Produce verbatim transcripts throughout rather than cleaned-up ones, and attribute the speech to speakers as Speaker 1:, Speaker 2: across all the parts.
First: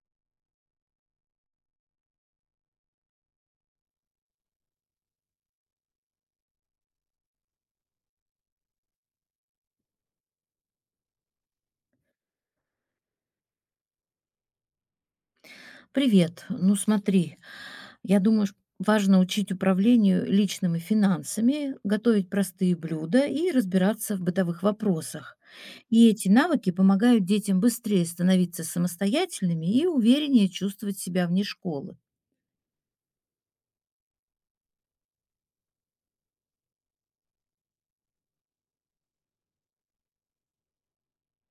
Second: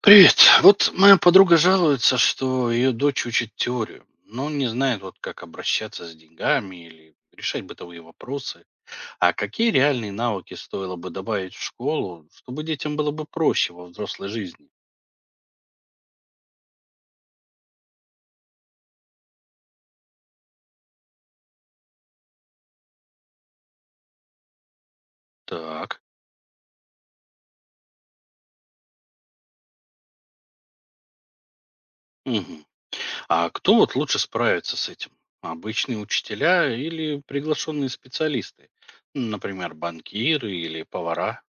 Speaker 1: Привет. Вот моя подруга жалуется, что ее дочь учит теорию, но не знает, вот как обращаться с деньгами или решать бытовые вопросы. А какие реальные навыки стоило бы добавить в школу, чтобы детям было бы проще во взрослой жизни?
Speaker 2: Привет. Ну смотри, я думаю, ш- важно учить управлению личными финансами, готовить простые блюда и разбираться в бытовых вопросах.
Speaker 1: Так.
Speaker 2: И эти навыки помогают детям быстрее становиться самостоятельными и увереннее чувствовать себя вне школы.
Speaker 1: Мгм. А кто вот лучше справится с этим? Обычные учителя или приглашенные специалисты? Например, банкиры или повара?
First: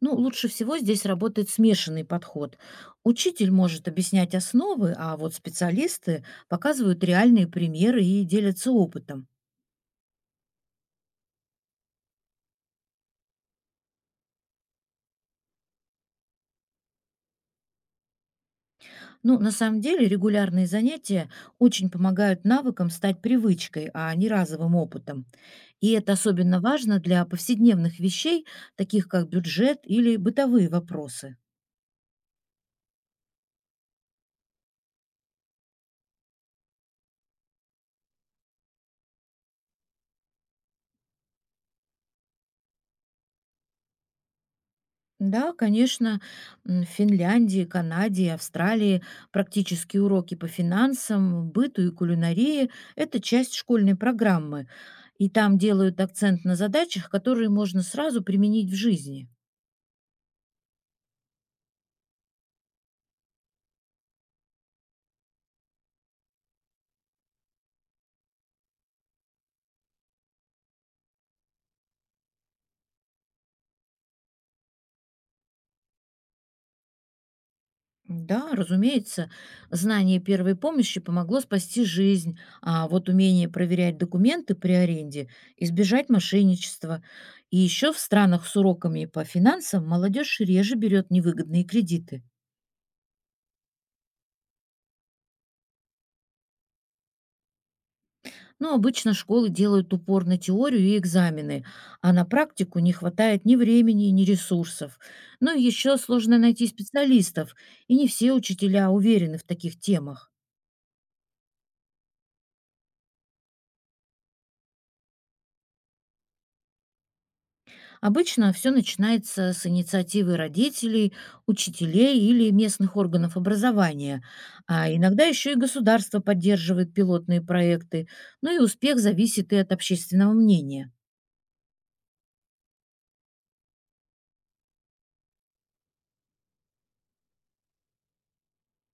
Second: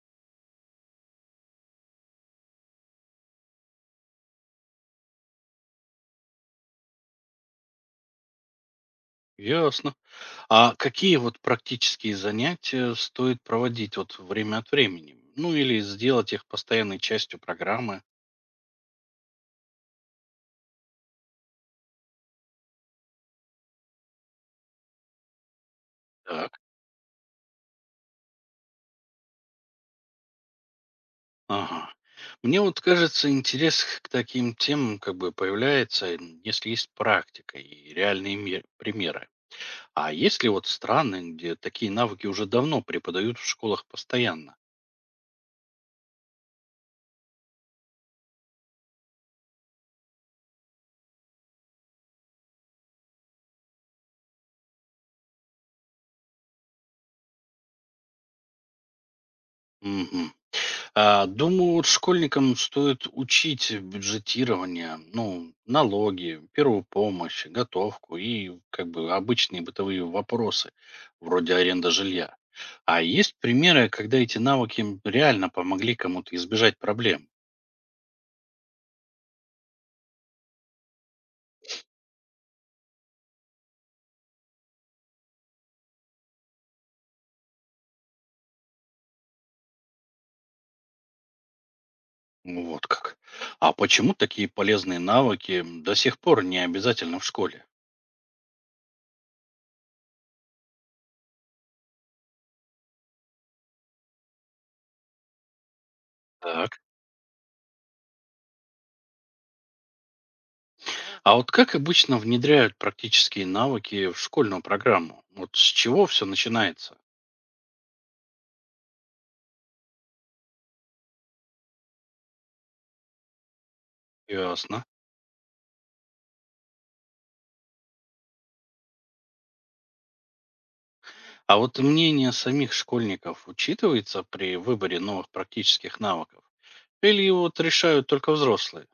Speaker 2: Ну, лучше всего здесь работает смешанный подход. Учитель может объяснять основы, а вот специалисты показывают реальные примеры и делятся опытом.
Speaker 1: Ясно. А какие вот практические занятия стоит проводить вот время от времени? Ну или сделать их постоянной частью программы?
Speaker 2: Ну, на самом деле, регулярные занятия очень помогают навыкам стать привычкой, а не разовым опытом. И это
Speaker 1: Так,
Speaker 2: особенно важно для повседневных вещей, таких как бюджет или бытовые вопросы.
Speaker 1: ага. Мне вот кажется, интерес к таким темам как бы появляется, м, если есть практика и реальные мер- примеры. А есть ли вот страны, где такие навыки уже давно преподают в школах постоянно?
Speaker 2: Да, конечно, м, в Финляндии, Канаде и Австралии практические уроки по финансам, быту и кулинарии — это часть школьной программы. И там делают акцент на задачах, которые можно сразу применить в жизни.
Speaker 1: Мгм. А, Думаю, вот школьникам стоит учить бюджетирование, ну, налоги, первую помощь, готовку и как бы обычные бытовые вопросы, вроде аренда жилья. А есть примеры, когда эти навыки м, реально помогли кому-то избежать проблем?
Speaker 2: Да, разумеется, знание первой помощи помогло спасти жизнь, а вот умение проверять документы при аренде — избежать мошенничества. И еще в странах с уроками по финансам молодежь реже берет невыгодные кредиты.
Speaker 1: Ну, вот как. А почему такие полезные навыки м, до сих пор не обязательно в школе?
Speaker 2: Но обычно школы делают упор на теорию и экзамены, а на практику не хватает ни времени, ни ресурсов. Ну и еще сложно найти
Speaker 1: Так.
Speaker 2: специалистов, и не все учителя уверены в таких темах.
Speaker 1: А вот как обычно внедряют практические навыки в школьную программу? Вот с чего все начинается?
Speaker 2: Обычно все начинается с инициативы родителей, учителей или местных органов образования,
Speaker 1: Ясно.
Speaker 2: а иногда еще и государство поддерживает пилотные проекты, но и успех зависит и от общественного мнения.
Speaker 1: А вот мнение самих школьников учитывается при выборе новых практических навыков? Или вот решают только взрослые?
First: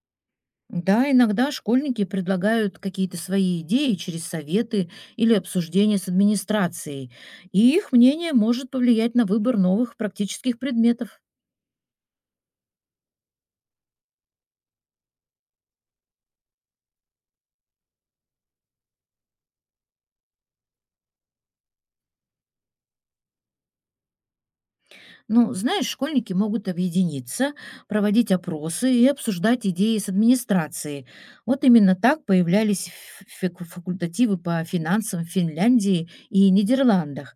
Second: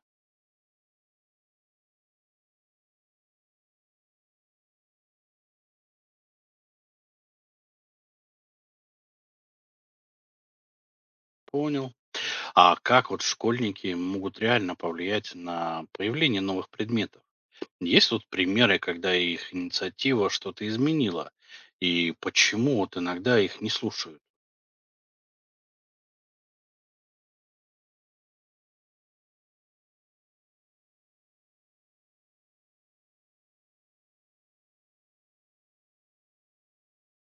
Speaker 2: Да, иногда школьники предлагают какие-то свои идеи через советы или обсуждения с администрацией, и их мнение может повлиять на выбор новых практических предметов.
Speaker 1: Понял. А как вот школьники могут реально повлиять на появление новых предметов? Есть вот примеры, когда их инициатива что-то изменила? И почему вот иногда их не слушают?
Speaker 2: Ну, знаешь, школьники могут объединиться, проводить опросы и обсуждать идеи с администрацией. Вот именно так появлялись фик- факультативы по финансам в Финляндии и Нидерландах.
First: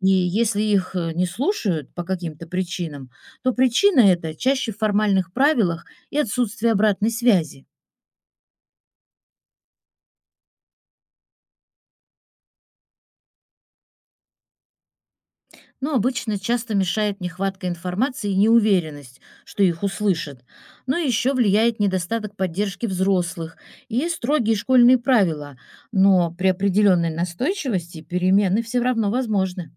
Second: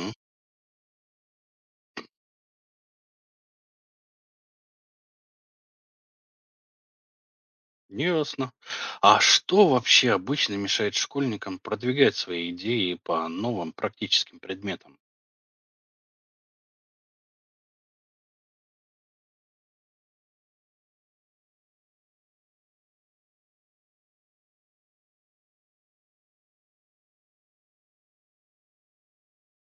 Speaker 2: И если их э, не слушают по каким-то причинам, то причина это чаще в формальных правилах и отсутствии обратной связи.
Speaker 1: ясно. А что вообще обычно мешает школьникам продвигать свои идеи по новым практическим предметам?
Speaker 2: Но обычно часто мешает нехватка информации и неуверенность, что их услышат. Но еще влияет недостаток поддержки взрослых и строгие школьные правила. Но при определенной настойчивости перемены все равно возможны.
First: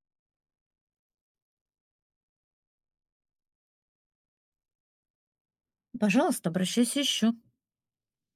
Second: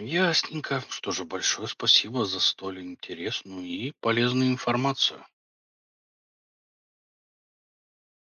Speaker 1: Ясненько. Что же, большое спасибо за столь интересную и полезную информацию.
Speaker 2: Пожалуйста, обращайся еще.